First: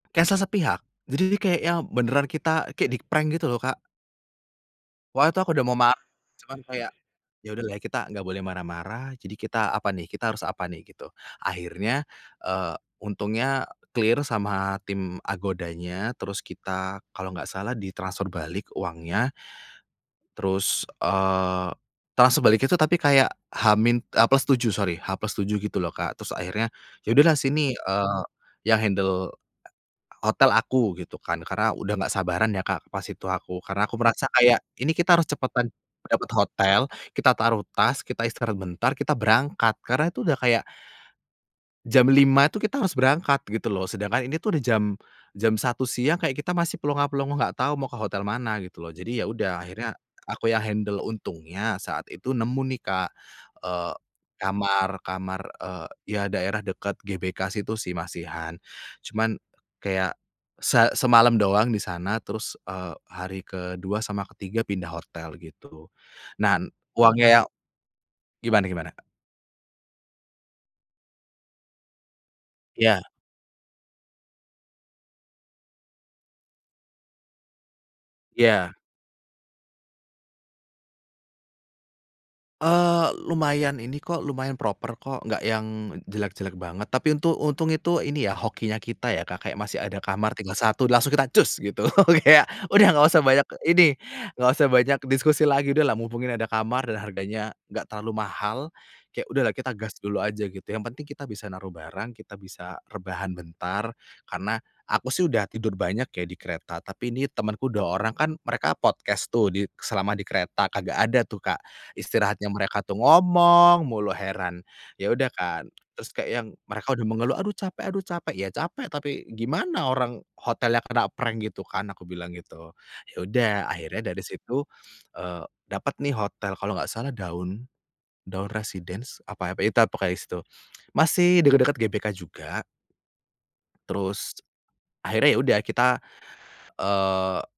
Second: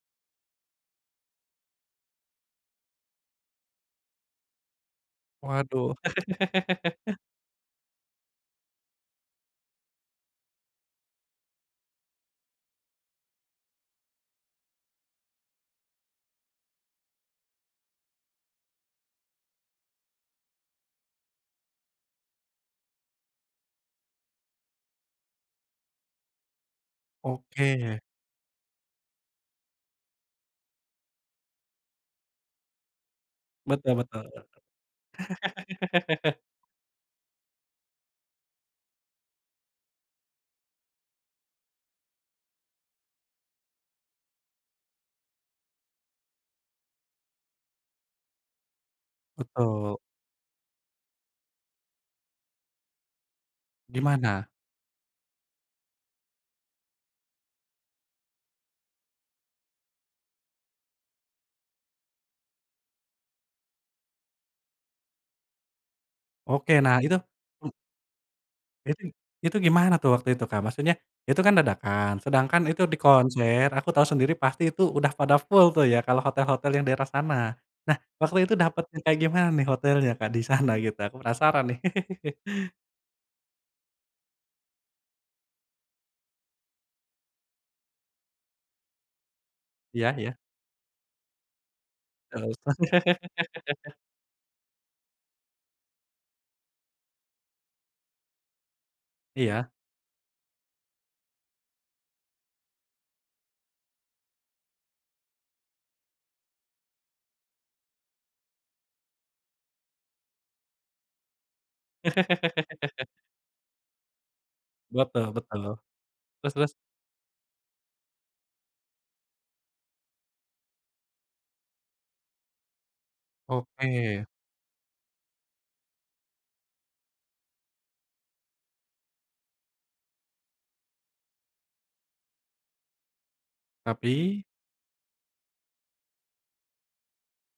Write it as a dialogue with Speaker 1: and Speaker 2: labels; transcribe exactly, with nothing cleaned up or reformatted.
Speaker 1: Cancel sepihak, jadi kayak yang beneran kita kek di-prank gitu loh, Kak. Waktu itu aku udah mau ma
Speaker 2: Waduh.
Speaker 1: cuman kayak ya udahlah kita nggak boleh marah-marah, jadi kita apa nih, kita harus apa nih, gitu. Akhirnya, eee, untungnya clear sama tim Agoda-nya, terus kita kalau enggak salah ditransfer balik uangnya. Terus, eee, transfer baliknya tuh tapi kayak H min, e plus tujuh sorry, H plus tujuh gitu loh Kak, terus akhirnya ya udahlah sini,
Speaker 2: Oke.
Speaker 1: eee, yang handle h hotel aku, gitu kan. Karena udah nggak sabaran ya Kak pas itu aku, karena
Speaker 2: Betul
Speaker 1: aku
Speaker 2: betul.
Speaker 1: merasa kayak, "Ini kita harus cepetan dapet hotel, kita taruh tas, kita istirahat bentar, kita berangkat." Karena itu udah kayak jam lima itu kita harus berangkat gitu loh. Sedangkan ini tuh udah jam jam satu siang, kayak kita masih plonga plongo nggak tahu mau ke hotel mana gitu loh. Jadi ya udah
Speaker 2: Betul.
Speaker 1: akhirnya aku yang handle untungnya saat itu nemu nih Kak, eee,
Speaker 2: Gimana?
Speaker 1: kamar kamar, eee, ya daerah dekat GBK situ sih masihan. Cuman kayak se semalem doang di sana terus, eee, hari kedua sama ketiga pindah hotel gitu. Nah n
Speaker 2: Oke. Nah itu
Speaker 1: uangnya yang
Speaker 2: hmm?
Speaker 1: gimana gimana, Kak?
Speaker 2: Besing itu gimana tuh waktu itu, Kak? Maksudnya, itu kan dadakan sedangkan itu di
Speaker 1: Iya.
Speaker 2: konser aku tahu sendiri pasti itu udah pada full tuh ya kalau hotel-hotel yang daerah sana. Nah, waktu itu
Speaker 1: Iya.
Speaker 2: dapetnya kayak gimana nih hotelnya Kak di sana, gitu? Aku penasaran nih.
Speaker 1: Eee, lumayan ini kok, lumayan proper kok nggak yang jelek-jelek banget. Tapi untuk untung itu ini ya hokinya kita ya Kak, kayak masih ada
Speaker 2: Iya iya.
Speaker 1: kamar tinggal satu langsung kita cus gitu, kayak
Speaker 2: Oh.
Speaker 1: udah nggak usah banyak ini, nggak usah banyak diskusi lagi, udahlah mumpung ini ada kamar dan harganya nggak terlalu mahal. Kayak udahlah
Speaker 2: Iya.
Speaker 1: kita gas dulu aja gitu, yang penting kita bisa naruh barang, kita bisa rebahan bentar, karena aku sih udah tidur banyak ya di kereta, tapi ini temenku dua orang kan mereka podcast tuh di selama di kereta, kagak ada tuh Kak istirahatnya mereka tuh ngomong mulu, heran. Ya udah
Speaker 2: Betul betul.
Speaker 1: kan, terus kayak yang
Speaker 2: Terus terus?
Speaker 1: mereka udah mengeluh, "Aduh capek aduh capek." "Ya capek tapi gimana orang hotelnya kena prank gitu kan," aku bilang gitu. Ya udah akhirnya dari
Speaker 2: Oke.
Speaker 1: situ, eee, dapat nih hotel, kalau nggak salah Daun Daun Residence apa apa ya tap pokoknya sih itu, masih deket-deket GBK juga. Terus,
Speaker 2: Tapi?
Speaker 1: akhirnya ya udah kita, eee